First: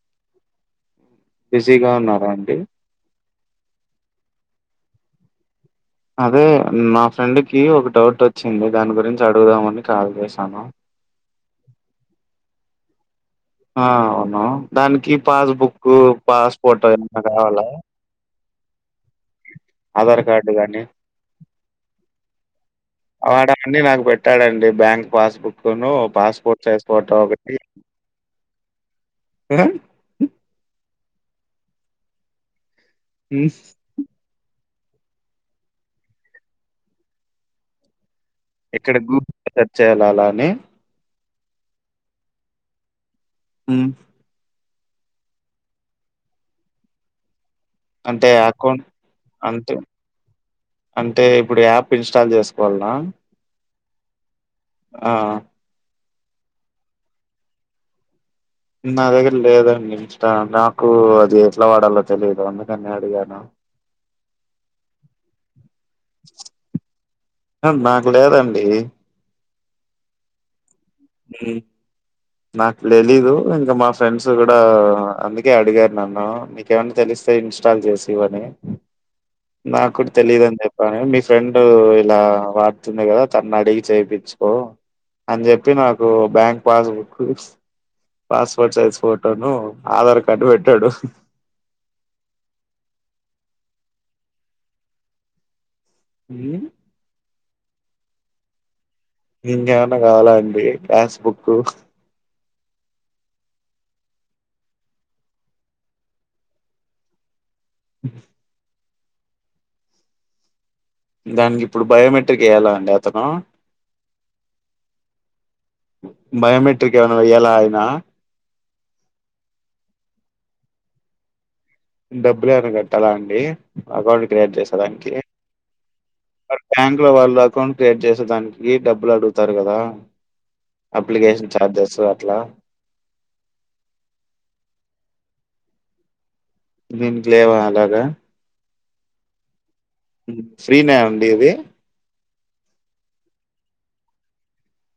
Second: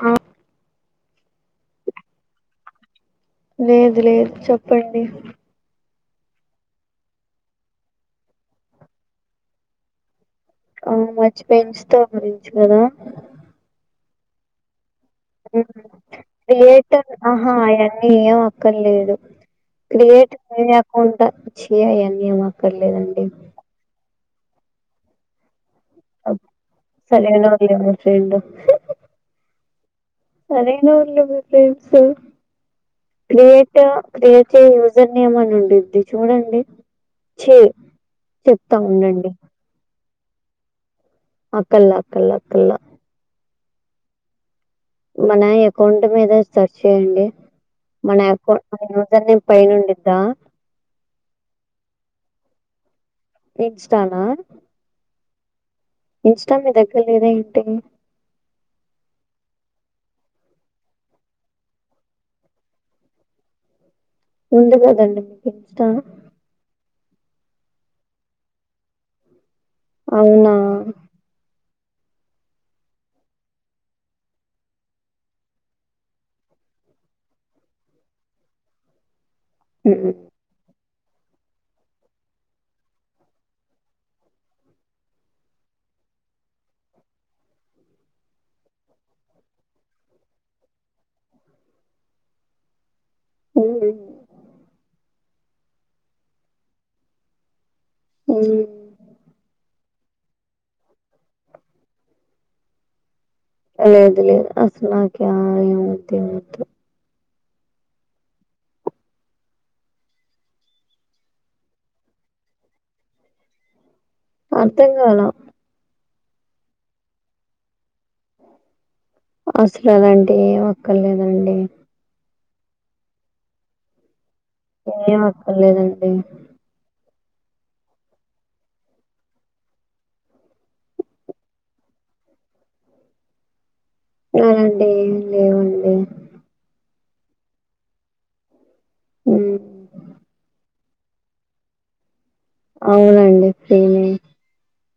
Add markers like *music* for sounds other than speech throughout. ఆ బిజీగా ఉన్నారా అండి లేదు లేదు చెప్పండి అదే మా ఫ్రెండ్ కి ఒక డౌట్ వచ్చింది దాని గురించి అడుగుదామని కాల్ చేశాను అవును మర్చిపోయా ఇంస్టా గురించి కదా ఆ అవును దానికి పాస్బుక్ పాస్పోర్ట్ పాస్పోర్ట్ ఏమైనా కావాలా అవి ఏం అక్కర్లేదు ఆధార్ క్రియేట్ కార్డు మై గాని యాప్ అంట చి అవేం అక్కర్లేదండి అండి నాకు పెట్టాడండి బ్యాంక్ పాసుబుక్క్ ను పాస్పోర్ట్ సైజ్ ఫోటో ఒకటి సరైనోళ్లే మీ ఫ్రెండ్ ఉమ్ సరేన అండి ఫ్రెండ్స్ హ్మ్ క్రియేట్ క్రియేట్ ఏ యూజర్ నేమ్ అని ఉండిద్ది చూడండి ఛే ఏక్కడ గూ సెర్చ్ చేయ్యాల అలా అని అక్కల్లా అక్కల్లా అక్కల్లా ఉమ్ మన ఎకౌంట్ మీద సర్చ్ చేయండి మన అంటే ఎకౌంట్ మన అకౌంట్ యూజర్ నేమ్ పైన అంటే ఉండ్డిదా అంటే ఇప్పుడు యాప్ ఇన్స్టాల్ చేసుకోవాలనా ఇంస్టా నా ఆ ఇంస్టా మీ దగ్గర లేదా ఏంటి నా దగ్గర లేదండి ఇంస్టా నాకు అది ఎట్లా వాడాలో తెలియదు. అందుకని అడిగాను ఉంది కదండి మీకు ఇంస్టా ఆ నాకు లేదండి అవునా ఉమ్ నాకు తెలీదు ఇంకా మా ఫ్రెండ్స్ కూడా అందుకే అడిగారు నన్ను నీకేమన్నా తెలిస్తే ఇన్స్టాల్ చేసి ఇవ్వని నాకు ఉమ్ కూడా తెలీదని చెప్ కానీ మీ ఫ్రెండ్ ఇలా వాడుతుంది కదా తన్ని అడిగి చేపిచ్చుకో అని చెప్పి నాకు బ్యాంక్ పాస్బుక్ పాస్పోర్ట్ సైజ్ ఫోటోను ఆధార్ కార్డు పెట్టాడు ఉమ్ ఊమ్ ఉమ్ ఇంకేమన్నా కావాలా అండి గ్యాస్ బుక్ లేదు లేదు అస్సల్నాకేవ్ వద్దే వద్దు *inaudible* దానికిప్పుడు బయోమెట్రిక్ ఎయ్యాలా అండి అతను అర్థం కాల బయోమెట్రిక్ ఏమైన వెయ్యాలా అయినా అస్లు అలాంటివి ఎమ్ అక్కర్ లేదండి. డబ్బులు ఏవన కట్టాలా అండి అకౌంట్ క్రియేట్ చేసేదానికి ఏం అక్కర్లేదండి అ బ్యాంక్ లో వాళ్ళు అకౌంట్ క్రియేట్ చేసే దానికి డబ్బులు అడుగుతారు గదా అప్లికేషన్ ఛార్జెస్ అట్లా అలాంటి ఎమ్ లేవండి దిన్కి లేవా అలాగా ఉమ్ ఫ్రీనే అండి ఇది అవునండి ఫ్రీనే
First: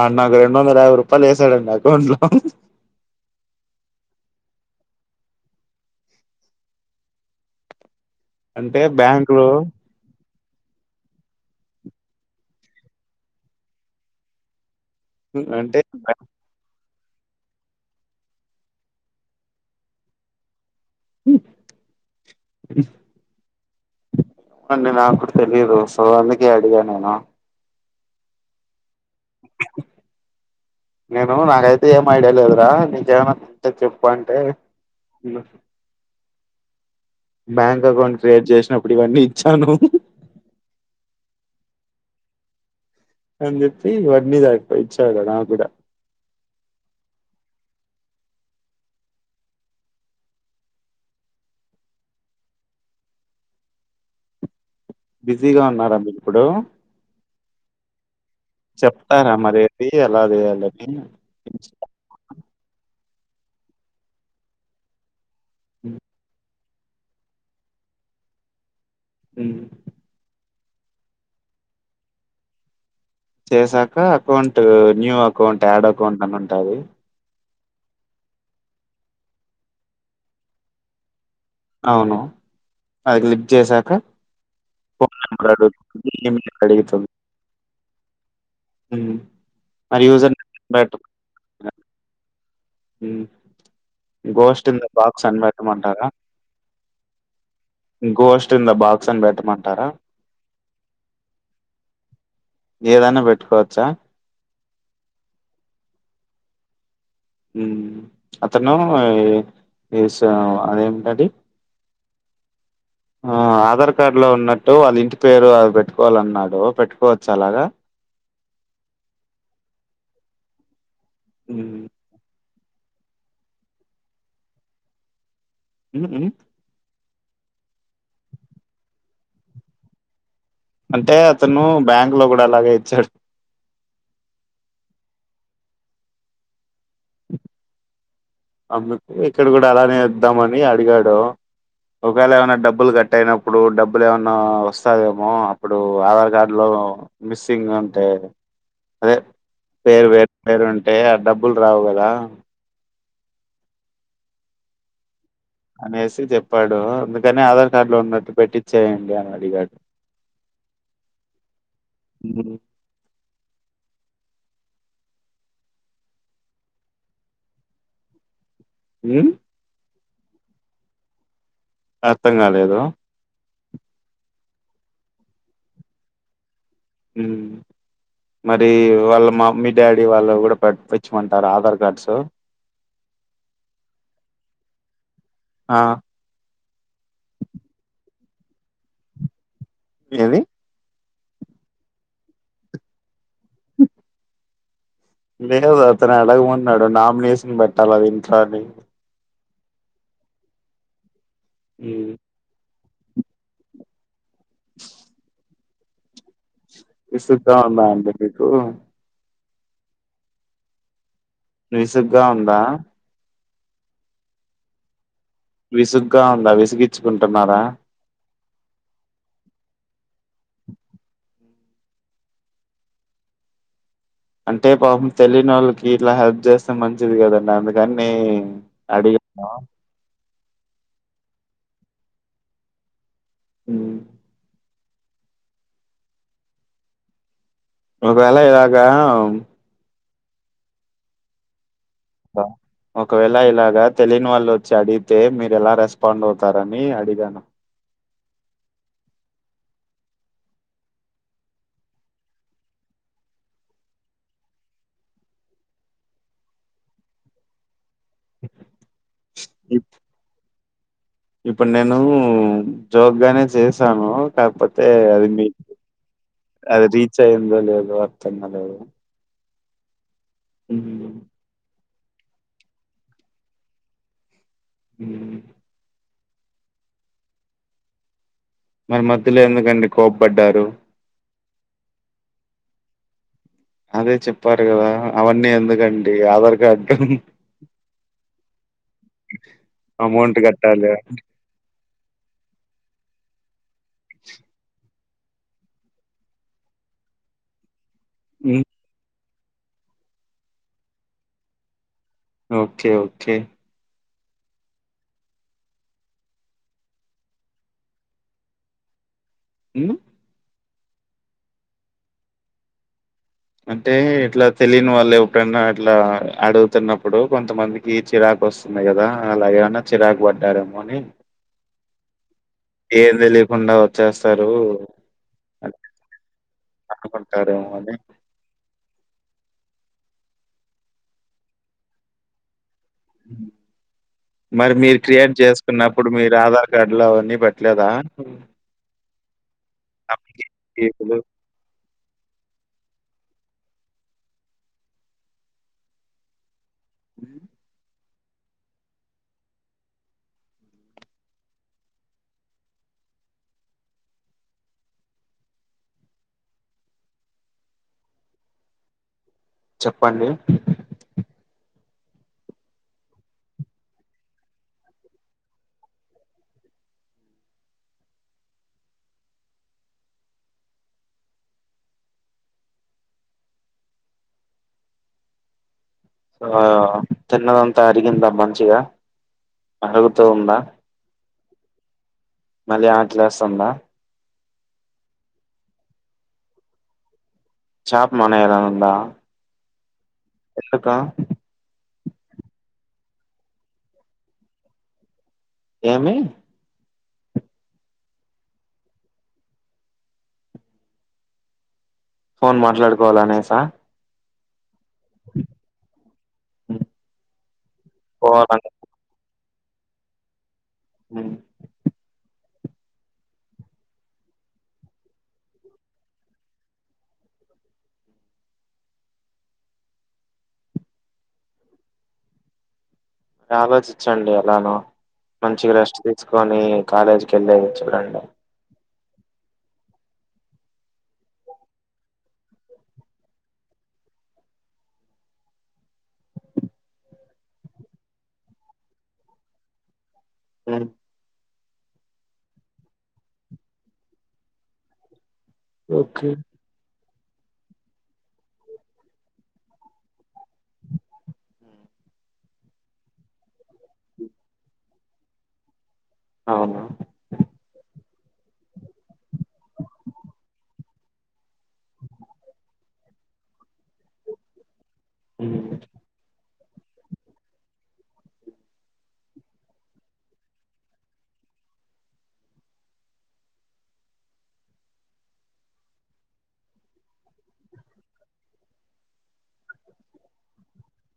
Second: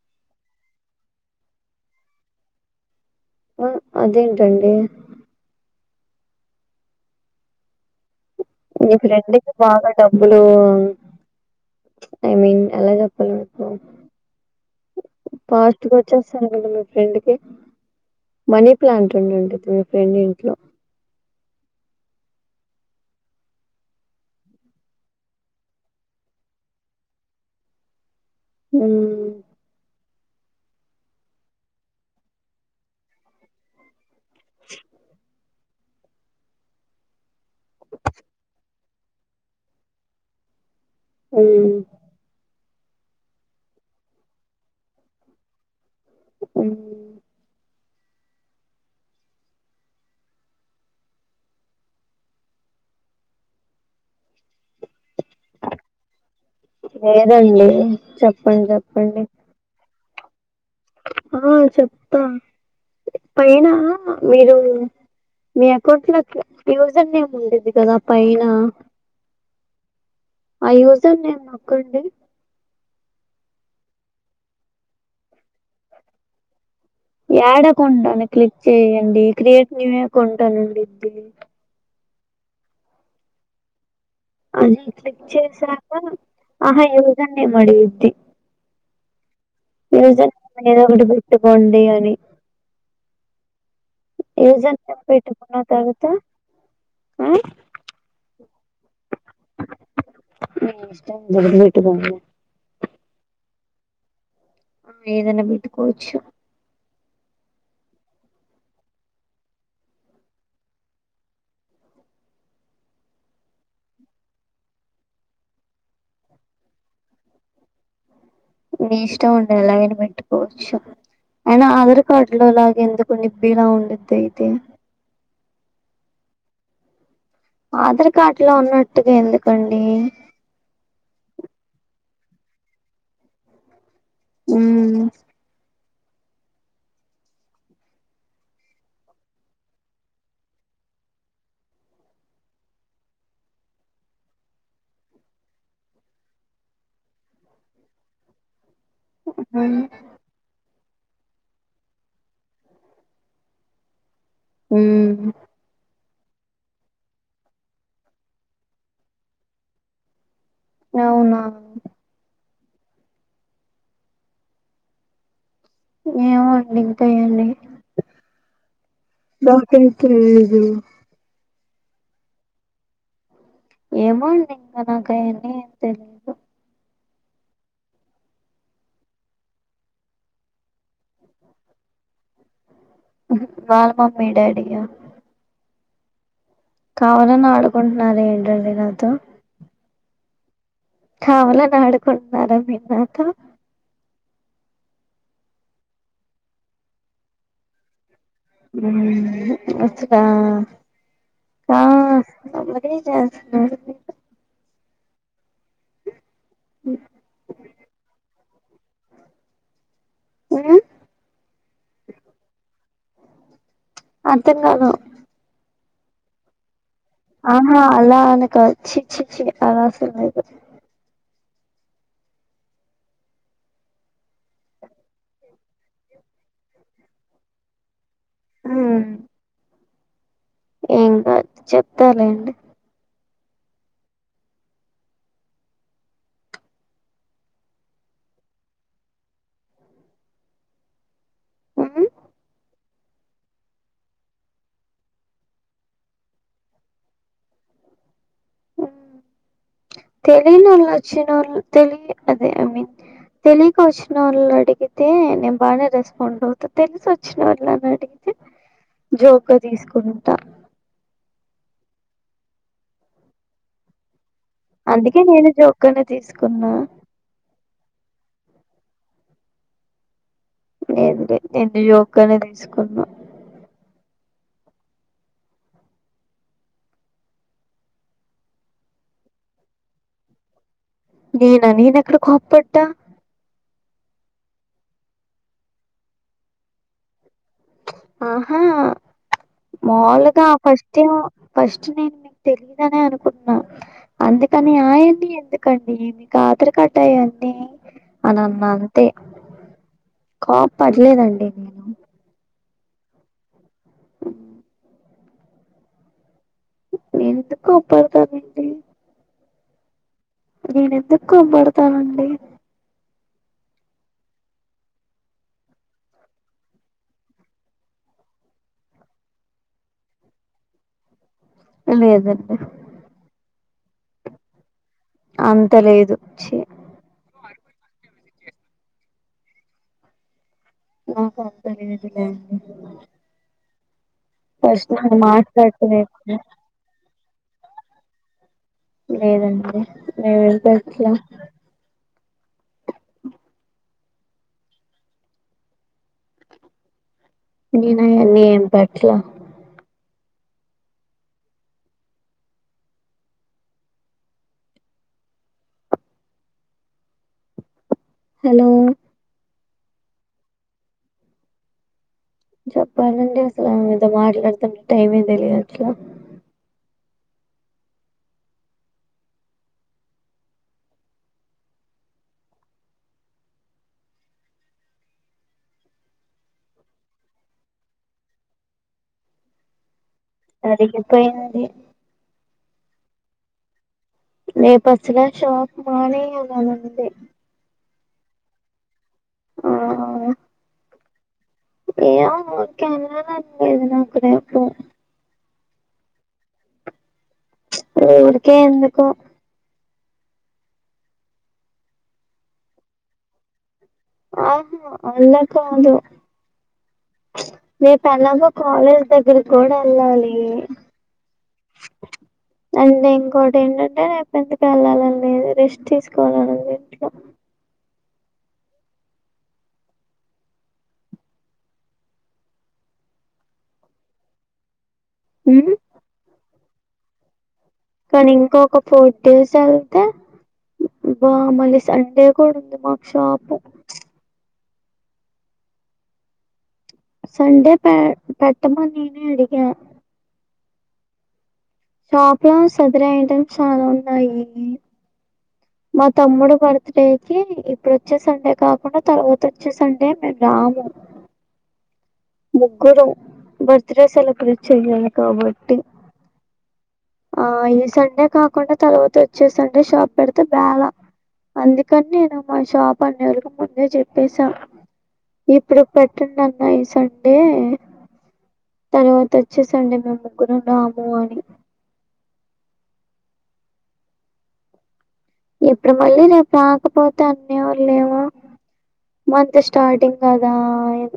ఆడు నాకు రెండు వందల యాభై రూపాయలు వేసాడండి అకౌంట్ లో అ అదేంటండి అంటే మీ ఫ్రెండ్ బ్యాంక్‌లో కి బాగా డబ్బులు ఐ మీన్ ఎలా చెప్పాలి ఇప్పుడు హ్మ్. అంటే పాస్ట్ వచ్చేస్తాను మీ ఫ్రెండ్ కి మనీ ప్లాంట్ ఉండి ఉంటది. మీ ఫ్రెండ్ ఇంట్లో *inaudible* ఏమో అండి నాకు కూడా తెలిదు సొ అందుకే అడిగా నేను ఉమ్ నేను నాకైతే ఏం ఐడియా లేదురా నీకేమైనా. ఉంటే చెప్పు అంటే. బ్యాంక్ అకౌంట్ క్రియేట్ చేసినప్పుడు ఇవన్నీ ఇచ్చాను. ఉమ్. అని చెప్పి వడ్ని దాయిపో ఇచ్చావు కదా నాక్కూడా. ఉమ్. బిజీగా ఉన్నార మీరిప్పుడు. లేదండి చెప్ చెప్తారా మరి ఏది ఎలా చేయాలో. ఆహ్ చెప్తాం పైన ఏదో. మీ అకౌంట్ లో యూజర్ నేమ్ ఉంటది గదా పైన. ఉమ్. యూజర్ నేమ్ నొక్కండి. చెసాక account new account add account అని ఉంటది. యాడ్ అకౌంటని క్లిక్ చెయ్యండి క్రియేట్ న్యూ అకౌంటని ఉండిద్ది. అవును అది లిక్ చేసాకా. అది క్లిక్ చేసాక ఈమెయిల్ ఆహా అడుగుతుంది యూజర్ నేమ్ అడుగుద్ది. ఉమ్. యూజర్ ఎదో ఒకటి పెట్టుకోండి అని. ఉమ్ ghost user in the name box పెట్టుకున్న తర్వాత అనిబెట్టమంటారా. ఆ గోష్ట్ ఇన్ ద బాక్స్ అని పెట్టమంటారా. మీ ఇష్టం ఏదోకటి పెట్టుకోండి. ఏదన్న పెట్టుకోవచ్చా. ఏదన్న పెట్టుకోవచ్చు. ఉమ్ అతను ఇస అదేమిటది. *inaudible* ఆహ్ ఆధార్ కార్డు లో ఉన్నట్టు వాళ్ల ఇంటి పేరు అది పెట్టుకోవాలన్నాడు పెట్టుకోవచ్చ అలాగా. మీ ఇష్టం ఉండ ఎలైనా పెట్టుకోవచ్చు అయిన ఉమ్. ఆరు కడ్లో లాగ ఎందుకు నిబ్బిలా ఉండిద్ధైతే. ఉమ్. ఆధార్ కార్డు లో ఉన్నట్టుగా ఎందుకండి. అంటే అతను బ్యాంక్ లో కూడా అలాగే ఇచ్చాడు. ఉమ్. అందుకు ఇక్కడ కూడా అలానే ఇద్దామని అడిగాడు. ఒకవేళ ఏమైన్నా డబ్బులు కట్ అయినప్పుడు డబ్బులు ఏమన్నా వస్తదేమో అప్పుడు ఆధార్ కార్డులో. మిస్సింగ్ అంటే. అదే పేరు వేరు పేరు ఉంటే ఆ డబ్బులు రావు కదా. ఉమ్. అనేసి చెప్పాడు అందుకని ఆధార్ కార్డు లో ఉన్నట్టు పెట్టించేయండి అని అడిగాడు. *inaudible* అవునా. ఉమ్. ఏమోండి ఇంతేయండి. ఉమ్. బాగా తిన్ తిన్ లేదు. అర్థం కాలేదు ఏమో అండి ఇంకా నాకయన్ని తెలీదు ఉ మరి వాళ్ళ మామ్మీ డాడీ వాళ్ళు కూడా పెట్టిచ్చమంటారు ఆధార్ కార్డ్స్ వాళ్ళ మమ్మీ డాడీయా ఆ కావాలని ఆడుకుంటున్నారా ఏంటండి నాతో ఏవి కావాలని ఆడుకుంటున్నారా మీరు నాతో లేదు అతను అడగమన్నాడు నామినేషన్ పెట్టాలి అది ఇంట్లో అని ఉ వస్తాదా ఉమ్ *unintelligible* చేస్తున్నారు మీరు చ్ ఉ విసుగ్గా ఉందా అండి మీకు ఉ విసుగ్గా ఉందా అర్థం కాదు విసుగ్గా ఉందా విసిగి ఆహా అలా అని కాదు చి చిఛి అలాసలులేదు అంటే పాపం తెలియని వాళ్ళకి ఇట్లా హెల్ప్ చేస్తే మంచిది కదండి అందుకని అడిగి ఆ ఇంకా చెప్తాలేండి ఉ ఒకవేళ ఇలాగా ఉమ్ బ ఒకవేళ ఇలాగ తెలియని వాళ్ళు వచ్చి అడిగితే మీరు ఎలా రెస్పాండ్ అవుతారని అడిగాను తెలినోళ్ళచ్చిన తెలి అదే ఐ మీన్ తెలియక వచ్చినోళ్ళు అడిగితే నేను బాగానే రెస్పాండ్ అవుతా తెలిసి వచ్చినోళ్ళని అడిగితే తే జోక్ గా ఇప్- తీసుకుంటా ఇప్పుడు నేను జోక్ గానే చేసాను కాకపోత్ తే అందుకే అది మీ నేను జోక్ గానే తీసుకున్నా అది రీచ్ అది అయ్యిందో లేదో అర్థం కాలేదు ఉ ఏంటి ఏంటి యోగానే తీసుకున్నా ఉ మరి మధ్యలో ఎందుకండి కోపబడ్డారు నేనా నేన ఎక్కడ కోప్పడ్డా అదే చెప్పారు కదా అవన్నీ ఎందుకండి ఆధార్ కార్డు ఆహా అమౌంట్ మాములుగా ఫస్ట్ కట్టాలి టైమ్ ఫస్ట్ నేను మీకు తెలీదునే అనుకున్నా అందుకని ఆ ఏంటి ఎందుకు కండి మీకు ఆత్రరి కట్టాయండి అని ఉమ్, అన్న అంతే కోపలేదండి నేను ఓకే ఓకే ఉ ఎందుకు కోపడతానండి హ్మ్ నేను ఎందుకు కోపడతానండి అంటే ఇట్లా తెలియని వాళ్ళు ఎప్పుడనా అట్లా అడుగుతున్నప్పుడు కొంతమంది కి చిరాకు వస్తుంది కదా అలాగేమన్నా చిరాకు పడ్డారేమో అని లేదండి ఏం తెలియకుండా వచ్చేస్తారు అంత లేదు ఛీ అనుకుంటారేమో అని మ్ హు తెలియదులేండి మరి మీరు క్రియేట్ మాట్లాడటమే జేసుకున్నప్పుడు మీరదా గట్లావన్నీ పెట్టలేదా లేదండి మేమయితే ఎట్ల కేకులు మేమ్ నేనాయన్నీ ఏం పట్లా హలో చెప్పండి చెప్పాలండి అసలు మీతో మాట్లాడుతుంటే టైమే తెలియట్ల ఆ తిన్నదంతా అరిగిందా మంచిగా అరుగుతూ ఉందా అరిగిపోయినది మళ్ళీ ఆకలేస్తుందా రేపస్సలా షాప్ మానేలనుంది షాప్ మానేయలనుంద ఆ ఎళ్ళుకా ఏమో నాకేళ్ళలని లేదు నాకు రేపు ఏమి ఏ ఊరికే ఎందుకో ఫోన్ మాట్లాడుకోవాలనేస ఆహువ అల్ల కాదు రేపు ఎలాగో పెలబ పోవాలని కాలేజ్ దగ్గరి కూడ ఎళ్ళాలి మ్ అంటే ఇంకోటి ఏంటంటే రేపు ఎందుకో ఎళ్ళాలని రెస్ట్ తీసుకోవాలని ఉంది ఇంట్లో ఆలోచించండి ఎలానో మంచిగ ఉమ్ రెస్ట్ తీసుకొని కాలేజీకి ఎళ్ళేది చూడండి కానీ ఇంకొక ఫోర్ డేస్ ఎళ్తే బా మళ్ళీ సండే కూడా ఉంది మాకు షాపు సండే పె పెట్టమని నేనే అడిగా ఏ షాప్లో సదిరే ఐటమ్స్ చాలా ఉన్నాయి మా ఓకే తమ్ముడు బర్ త్డేకి ఇప్పుడు వచ్చే సండే కాకుండా తర్వాత వచ్చే సండే మేము రాము ముగ్గురు బర్త్డే సెలబ్రేట్ చెయ్యాలి కాబట్టి అవున ఆ ఈ సండే కాకుండా తర్వాత వచ్చే సండే షాప్ పెడితే బేల అందుకని నేను మా షాప్ అన్నయ్యలకు ముందే చెప్పేసా ఉమ్, ఇప్పుడు పెట్టండి అన్నా ఈసన్ డే తర్వాత వచ్చే సండే మేము ముగ్గురం రాము అని ఇప్పుడు మళ్ళీ రేప్ రాకపోతే అన్నయవాళ్ళేమో మంత్ స్టార్టింగ్ కదా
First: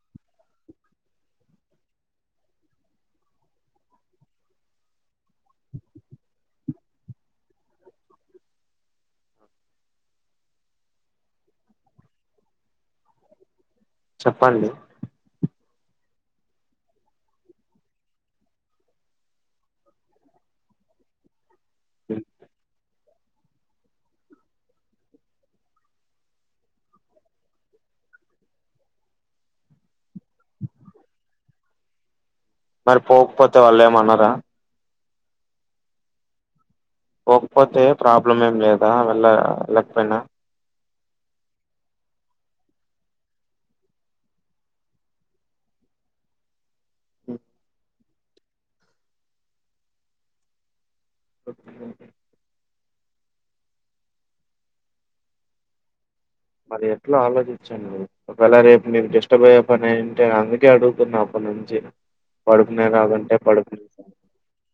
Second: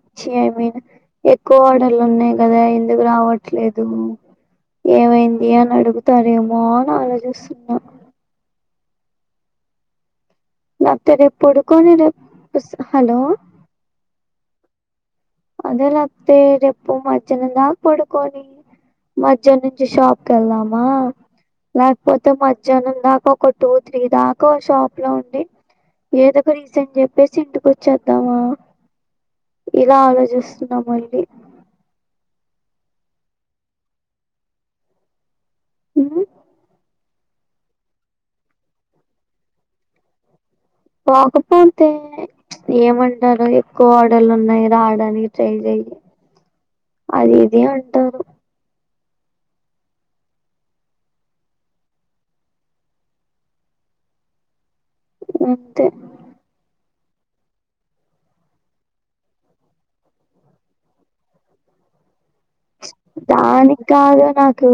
ఇచ్చి ఐ మీన్ ఎక్కువ ఆర్డర్లు ఉన్నాయి కదా ఎందుకు రావట్లేదు ఏమైంది అని అడుగుతారేమో అని ఆలోచిస్తున్నా నాత్ రేప్ పడుకోని రేప్ స్ హలో చెప్పండి అదే లేకపోతే రేపు మధ్యానం దాకా పడుకొని మధ్యాం నుంచి షాప్కేళ్దామా ఉమ్, లేకపోతే మధ్యాహ్నం దాకాఓక్ ఒక టూ త్రీ దాకా షాప్ లో ఉండి ఏదో ఒక రీసెంన్ చెప్పేసి ఇంటికి వచ్చేద్దామా ఇలా ఆలో చిస్తున్నా మళ్ళీ మరి పోకపోతే వాళ్ళు ఏమనరా ఉమ్ పోకపోతే ప్రాబ్లం ఏం లేదా వెళ్ళ వెళ్ళకపోయినా పోకపోతే ఏమంటారు ఎక్కువ ఆర్డర్లు ఉన్నాయి రావడానికి ట్రై చెయి అది ఇది అంటారు ఓకే అంతే మరి ఎట్లా ఆలోచించండి ఒకేలా రేపు మీర్ డిస్టర్బ్ అయ్యే పనైఉంటే అందుకే అడుగుతున్నా అప్పుడుంచి దానికాదు నాక్ కు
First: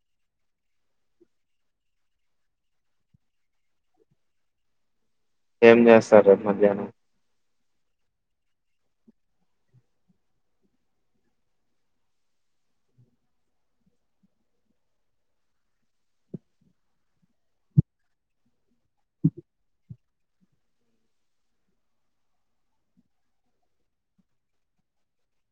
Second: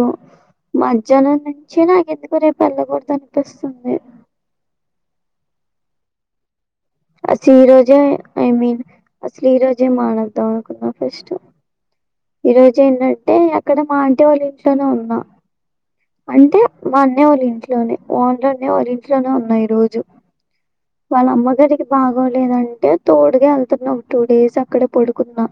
మధ్యాహనం నుంచి నాకెందుకో రేపు వెళ్ళకూడదు అనిపిస్తుంది ఏం చేస్తారు రేపు మధ్యాహ్నం అసలు ఈ రోజే ఐ మీన్ అసలు ఈ రోజే మానద్దాం అనుకున్నా ఫస్ట్ ఈ రోజు ఏంటంటే అక్కడ మా ఆంటీ వాళ్ళ ఇంట్లోనే ఉన్నా అంటే మా అన్న వాళ్ళ ఇంట్లోనే ఓనర్ అన్నయ్య వాళ్ళ ఇంట్లోనే ఉన్నా ఈ రోజు ఉ వాళ్ళ అమ్మగారికి బాగోలేదంటే తోడుగా వెళ్తున్నా ఒక టూ డేస్ అక్కడే పడుకున్నా